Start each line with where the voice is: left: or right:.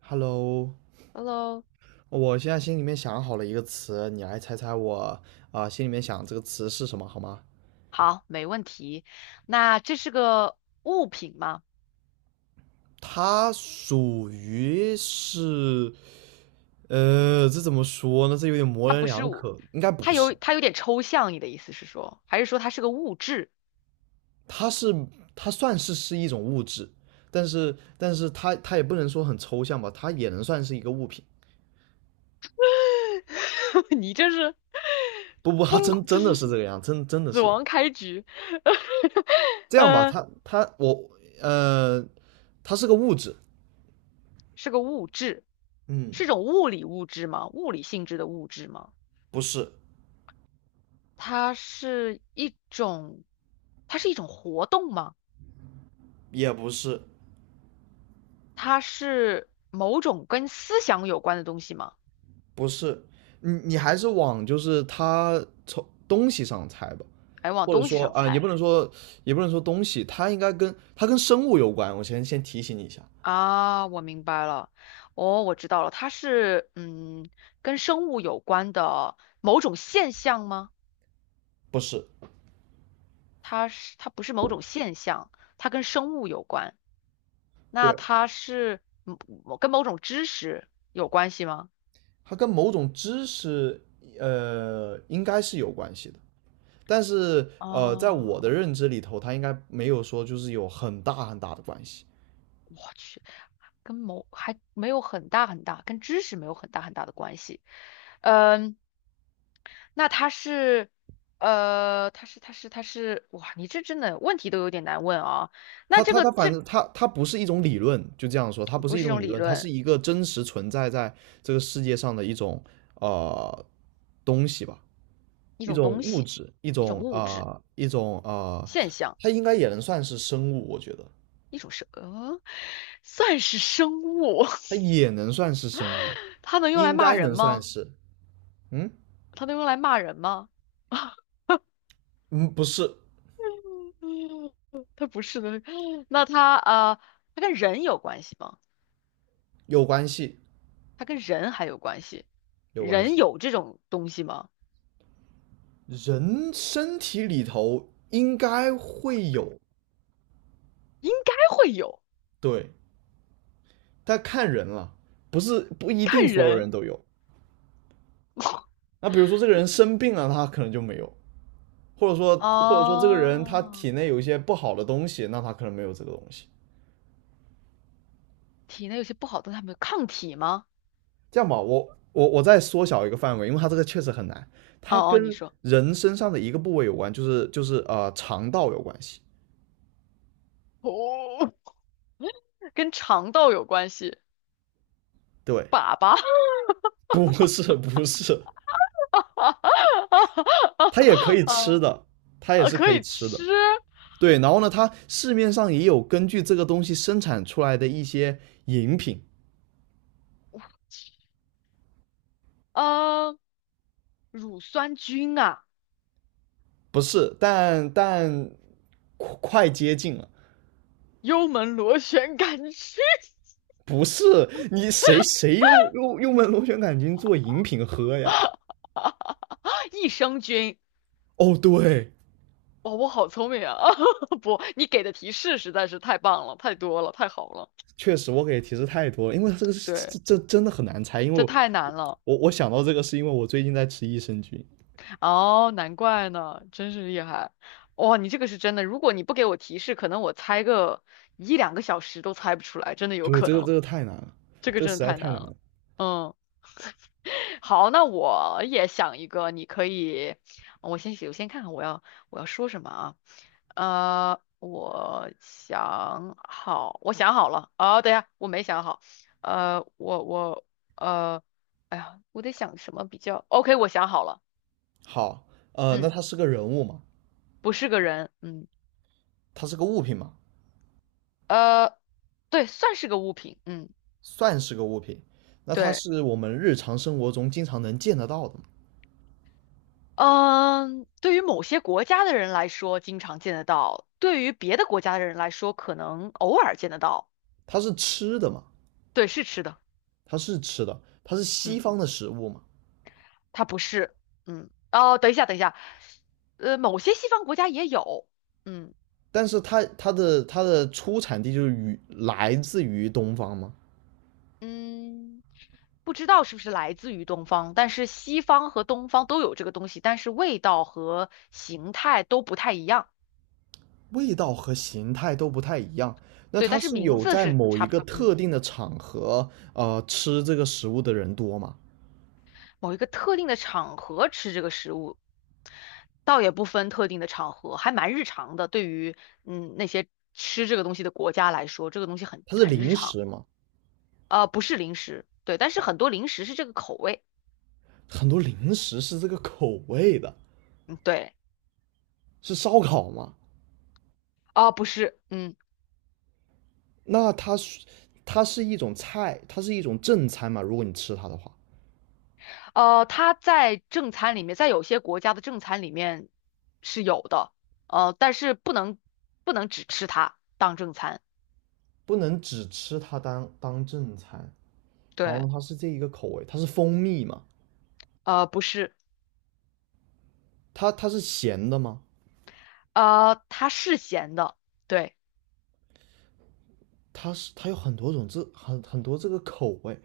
right: Hello，
left: Hello，
right: 我现在心里面想好了一个词，你来猜猜我心里面想这个词是什么，好吗？
left: 好，没问题。那这是个物品吗？
right: 它属于是，这怎么说呢？这有点模
left: 它
right: 棱
left: 不是
right: 两
left: 物，
right: 可，应该不
left: 它有
right: 是。
left: 它有点抽象，你的意思是说，还是说它是个物质？
right: 它是它算是一种物质，但是它也不能说很抽象吧，它也能算是一个物品。
left: 你这是
right: 不，它
left: 崩，
right: 真
left: 这
right: 真的
left: 是
right: 是
left: 什
right: 这
left: 么？
right: 个样，真的
left: 死
right: 是
left: 亡开局。
right: 这样吧？
left: 呃，
right: 呃，它是个物质，
left: 是个物质，
right: 嗯，
left: 是种物理物质吗？物理性质的物质吗？
right: 不是。
left: 它是一种，它是一种活动吗？
right: 也不是，
left: 它是某种跟思想有关的东西吗？
right: 不是，你还是往就是它从东西上猜吧，
left: 哎，往
right: 或者
left: 东西
right: 说
left: 上
right: 啊、也
left: 猜
right: 不能说也不能说东西，它应该跟它跟生物有关。我先提醒你一下，
left: 啊，我明白了，哦，我知道了，它是跟生物有关的某种现象吗？
right: 不是，
left: 它不是某种现象，它跟生物有关。那
right: 对，
left: 它是跟某种知识有关系吗？
right: 它跟某种知识应该是有关系的，但是
left: 啊，
right: 在我的
left: 我
right: 认知里头，它应该没有说就是有很大很大的关系。
left: 去，跟某还没有很大很大，跟知识没有很大很大的关系。嗯，那它是，它是，哇，你这真的问题都有点难问啊。那
right: 它
left: 这
right: 它
left: 个
right: 它反
left: 这
right: 正它不是一种理论，就这样说，它不是
left: 不
right: 一
left: 是一
right: 种
left: 种
right: 理
left: 理
right: 论，它是
left: 论，
right: 一个真实存在在这个世界上的一种呃东西吧，
left: 一
right: 一
left: 种
right: 种
left: 东
right: 物
left: 西，
right: 质，一
left: 一种
right: 种啊、
left: 物质
right: 呃一种啊、呃
left: 现象，
right: 它应该也能算是生物，我觉得
left: 一种生，算是生物。
right: 它也能算是生物，
left: 它能用来
right: 应
left: 骂
right: 该
left: 人
right: 能算
left: 吗？
right: 是，嗯
left: 它能用来骂人吗？啊，
right: 嗯，不是，
left: 它不是的。那它啊，它跟人有关系吗？
right: 有关系，
left: 它跟人还有关系？
right: 有关
left: 人
right: 系，
left: 有这种东西吗？
right: 人身体里头应该会有，
left: 应该会有，
right: 对，但看人了，不是不一定
left: 看
right: 所有
left: 人。
right: 人都有。那比如说这个人生病了，他可能就没有，或者说这个人他
left: 哦，
right: 体内有一些不好的东西，那他可能没有这个东西。
left: 体内有些不好的，它们有抗体吗？
right: 这样吧，我再缩小一个范围，因为它这个确实很难，它
left: 哦哦，
right: 跟
left: 你说
right: 人身上的一个部位有关，就是肠道有关系。
left: 哦，跟肠道有关系，
right: 对，
left: 粑粑
right: 不是不是，它也可 以吃
left: 啊
right: 的，它也
left: 啊，
right: 是
left: 可
right: 可以
left: 以
right: 吃的。
left: 吃，
right: 对，然后呢，它市面上也有根据这个东西生产出来的一些饮品，
left: 呃，乳酸菌啊，
right: 不是，但快接近了。
left: 幽门螺旋杆菌
right: 不是，你谁用门螺旋杆菌做饮品喝呀？
left: 啊，益生菌。
right: 哦，对，
left: 哇，我好聪明啊！不，你给的提示实在是太棒了，太多了，太好了。
right: 确实我给提示太多了，因为这个
left: 对，
right: 真的很难猜，因为
left: 这
right: 我
left: 太难了。
right: 我我想到这个是因为我最近在吃益生菌。
left: 哦，难怪呢，真是厉害！哇，你这个是真的，如果你不给我提示，可能我猜个一两个小时都猜不出来，真的有
right: 对，
left: 可
right: 这个
left: 能。
right: 这个太难了，
left: 这个
right: 这个
left: 真
right: 实
left: 的
right: 在
left: 太
right: 太
left: 难
right: 难
left: 了。
right: 了。
left: 嗯，好，那我也想一个，你可以，我先看看我要说什么啊？我想好了。啊，等一下，我没想好。呃，我我呃，哎呀，我得想什么比较 OK，我想好了。
right: 好，那
left: 嗯。
right: 它是个人物嘛？
left: 不是个人，嗯，
right: 它是个物品嘛？
left: 呃，对，算是个物品，嗯，
right: 算是个物品。那它
left: 对，
right: 是我们日常生活中经常能见得到的嘛？
left: 嗯，对于某些国家的人来说，经常见得到；对于别的国家的人来说，可能偶尔见得到。
right: 它是吃的嘛？
left: 对，是吃的，
right: 它是吃的，它是西
left: 嗯，
right: 方的食物嘛？
left: 它不是，嗯，哦，等一下，某些西方国家也有，嗯
right: 但是它的出产地就是与来自于东方吗？
left: 嗯，不知道是不是来自于东方，但是西方和东方都有这个东西，但是味道和形态都不太一样，
right: 味道和形态都不太一样，那
left: 对，
right: 它
left: 但是
right: 是
left: 名
right: 有
left: 字
right: 在
left: 是
right: 某一
left: 差不
right: 个
left: 多，嗯。
right: 特定的场合，吃这个食物的人多吗？
left: 某一个特定的场合吃这个食物，倒也不分特定的场合，还蛮日常的。对于那些吃这个东西的国家来说，这个东西很
right: 它是
left: 很日
right: 零
left: 常。
right: 食吗？
left: 不是零食，对，但是很多零食是这个口味。
right: 很多零食是这个口味的，
left: 嗯，对，
right: 是烧烤吗？
left: 啊、不是，嗯，
right: 那它是一种菜，它是一种正餐嘛？如果你吃它的话，
left: 它在正餐里面，在有些国家的正餐里面是有的，呃，但是不能只吃它当正餐。
right: 不能只吃它当正餐。然后
left: 对，
right: 呢，它是这一个口味，它是蜂蜜嘛？
left: 不是，
right: 它是咸的吗？
left: 它是咸的。对。
right: 它有很多种这很多这个口味，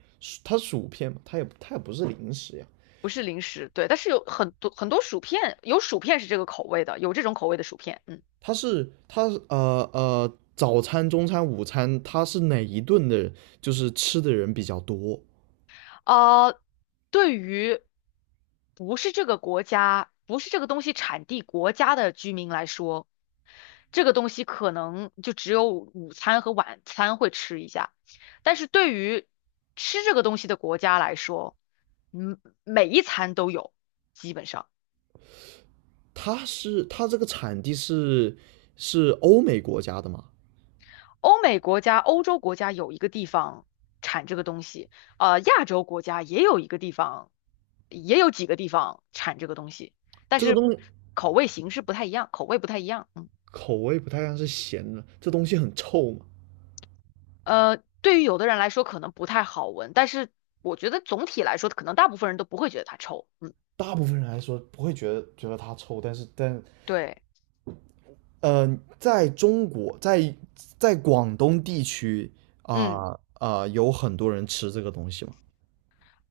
right: 它薯片嘛，它也不是零食呀，
left: 不是零食，对，但是有很多薯片，有薯片是这个口味的，有这种口味的薯片，嗯，
right: 它是它呃呃早餐、中餐、午餐，它是哪一顿的，就是吃的人比较多？
left: 呃，对于不是这个国家，不是这个东西产地国家的居民来说，这个东西可能就只有午餐和晚餐会吃一下，但是对于吃这个东西的国家来说，嗯，每一餐都有，基本上。
right: 它这个产地是欧美国家的嘛？
left: 欧美国家、欧洲国家有一个地方产这个东西，亚洲国家也有一个地方，也有几个地方产这个东西，但
right: 这个
left: 是
right: 东西
left: 口味形式不太一样，口味不太一样。嗯，
right: 口味不太像是咸的，这东西很臭嘛。
left: 对于有的人来说可能不太好闻，但是我觉得总体来说，可能大部分人都不会觉得它臭。嗯，
right: 大部分人来说不会觉得它臭，但是
left: 对，
right: 在中国，在广东地区
left: 嗯，
right: 有很多人吃这个东西吗？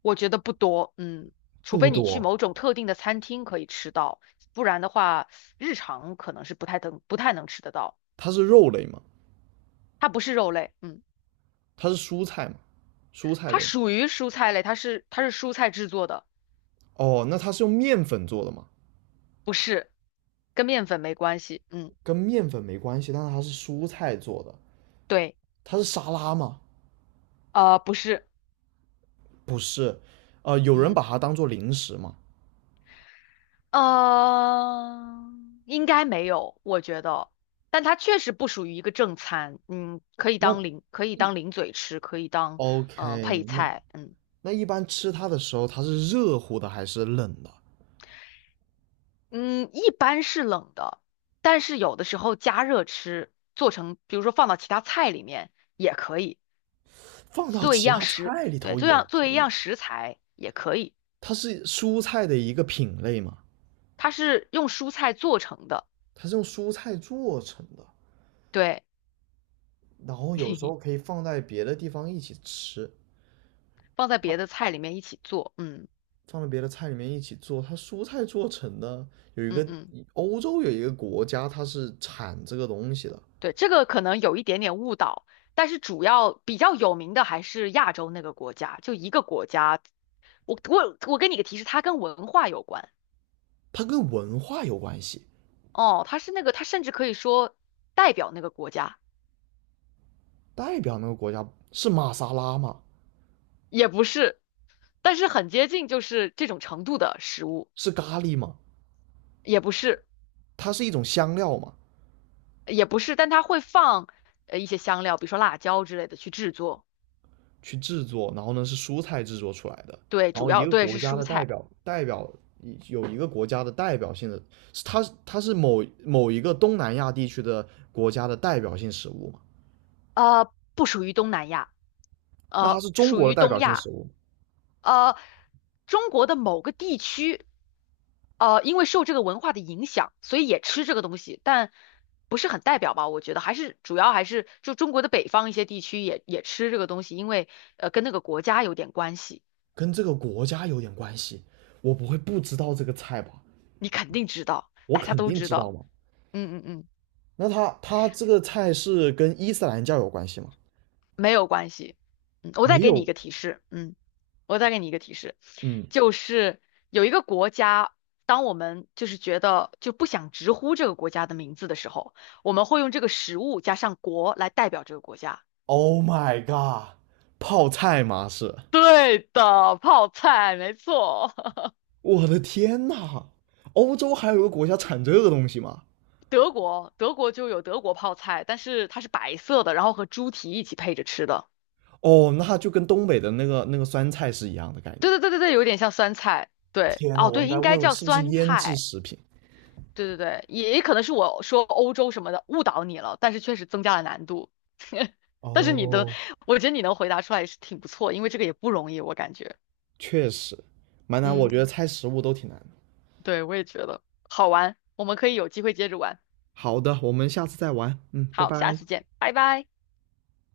left: 我觉得不多，嗯，除
right: 不
left: 非你去
right: 多，
left: 某种特定的餐厅可以吃到，不然的话，日常可能是不太能吃得到。
right: 它是肉类吗？
left: 它不是肉类，嗯。
right: 它是蔬菜吗？蔬菜
left: 它
right: 类。
left: 属于蔬菜类，它是蔬菜制作的，
right: 哦，那它是用面粉做的吗？
left: 不是，跟面粉没关系。嗯，
right: 跟面粉没关系，但是它是蔬菜做的，
left: 对，
right: 它是沙拉吗？
left: 不是，
right: 不是，有人
left: 嗯，
right: 把它当做零食吗？
left: 呃，应该没有，我觉得，但它确实不属于一个正餐，嗯，可以
right: 那
left: 当零，可以
right: 一
left: 当零嘴吃，可以当配
right: OK，那
left: 菜，嗯
right: 那一般吃它的时候，它是热乎的还是冷的？
left: 嗯，一般是冷的，但是有的时候加热吃，做成比如说放到其他菜里面也可以，
right: 放到
left: 作为一
right: 其
left: 样
right: 他
left: 食，
right: 菜里
left: 对，
right: 头也
left: 作
right: 可
left: 为一
right: 以。
left: 样食材也可以。
right: 它是蔬菜的一个品类嘛，
left: 它是用蔬菜做成的，
right: 它是用蔬菜做成的，
left: 对，
right: 然后有时候可 以放在别的地方一起吃，
left: 放在
right: 它
left: 别的菜里面一起做，嗯
right: 放在别的菜里面一起做。它蔬菜做成的，有一
left: 嗯
right: 个
left: 嗯，
right: 欧洲有一个国家，它是产这个东西的，
left: 对，这个可能有一点点误导，但是主要比较有名的还是亚洲那个国家，就一个国家，我给你个提示，它跟文化有关，
right: 它跟文化有关系。
left: 哦，它是那个，它甚至可以说代表那个国家，
right: 代表那个国家是玛莎拉吗？
left: 也不是，但是很接近，就是这种程度的食物，
right: 是咖喱吗？
left: 也不是，
right: 它是一种香料吗？
left: 也不是，但它会放一些香料，比如说辣椒之类的去制作。
right: 去制作，然后呢是蔬菜制作出来的。
left: 对，
right: 然
left: 主
right: 后一
left: 要
right: 个
left: 对
right: 国
left: 是
right: 家
left: 蔬
right: 的代
left: 菜，
right: 表代表有一个国家的代表性的，是它是一个东南亚地区的国家的代表性食物嘛？
left: 不属于东南亚，
right: 那它是中
left: 属
right: 国的
left: 于
right: 代
left: 东
right: 表性食
left: 亚，
right: 物
left: 呃，中国的某个地区，因为受这个文化的影响，所以也吃这个东西，但不是很代表吧？我觉得还是就中国的北方一些地区也吃这个东西，因为跟那个国家有点关系，
right: 跟这个国家有点关系。我不会不知道这个菜吧？
left: 你肯定知道，
right: 我
left: 大家
right: 肯
left: 都
right: 定
left: 知
right: 知道
left: 道，
right: 嘛。
left: 嗯嗯嗯。
right: 那它这个菜是跟伊斯兰教有关系吗？
left: 没有关系。嗯，我
right: 没
left: 再给你一
right: 有。
left: 个提示，嗯，我再给你一个提示，
right: 嗯
left: 就是有一个国家，当我们就是觉得就不想直呼这个国家的名字的时候，我们会用这个食物加上国来代表这个国家。
right: ，Oh my god，泡菜嘛是。
left: 对的，泡菜，没错。
right: 我的天呐，欧洲还有个国家产这个东西吗？
left: 德国，德国就有德国泡菜，但是它是白色的，然后和猪蹄一起配着吃的。
right: 哦，那就跟东北的那个酸菜是一样的概
left: 对
right: 念。
left: 对对对对，有点像酸菜。对，
right: 天呐，
left: 哦，
right: 我
left: 对，
right: 应该
left: 应该
right: 问问
left: 叫
right: 是不是
left: 酸
right: 腌制
left: 菜。
right: 食品？
left: 对对对，也也可能是我说欧洲什么的误导你了，但是确实增加了难度。但是你的，
right: 哦，
left: 我觉得你能回答出来也是挺不错，因为这个也不容易，我感觉。
right: 确实，蛮难，我
left: 嗯，
right: 觉得猜食物都挺难的。
left: 对，我也觉得好玩，我们可以有机会接着玩。
right: 好的，我们下次再玩。嗯，拜
left: 好，下
right: 拜。
left: 次见，拜拜。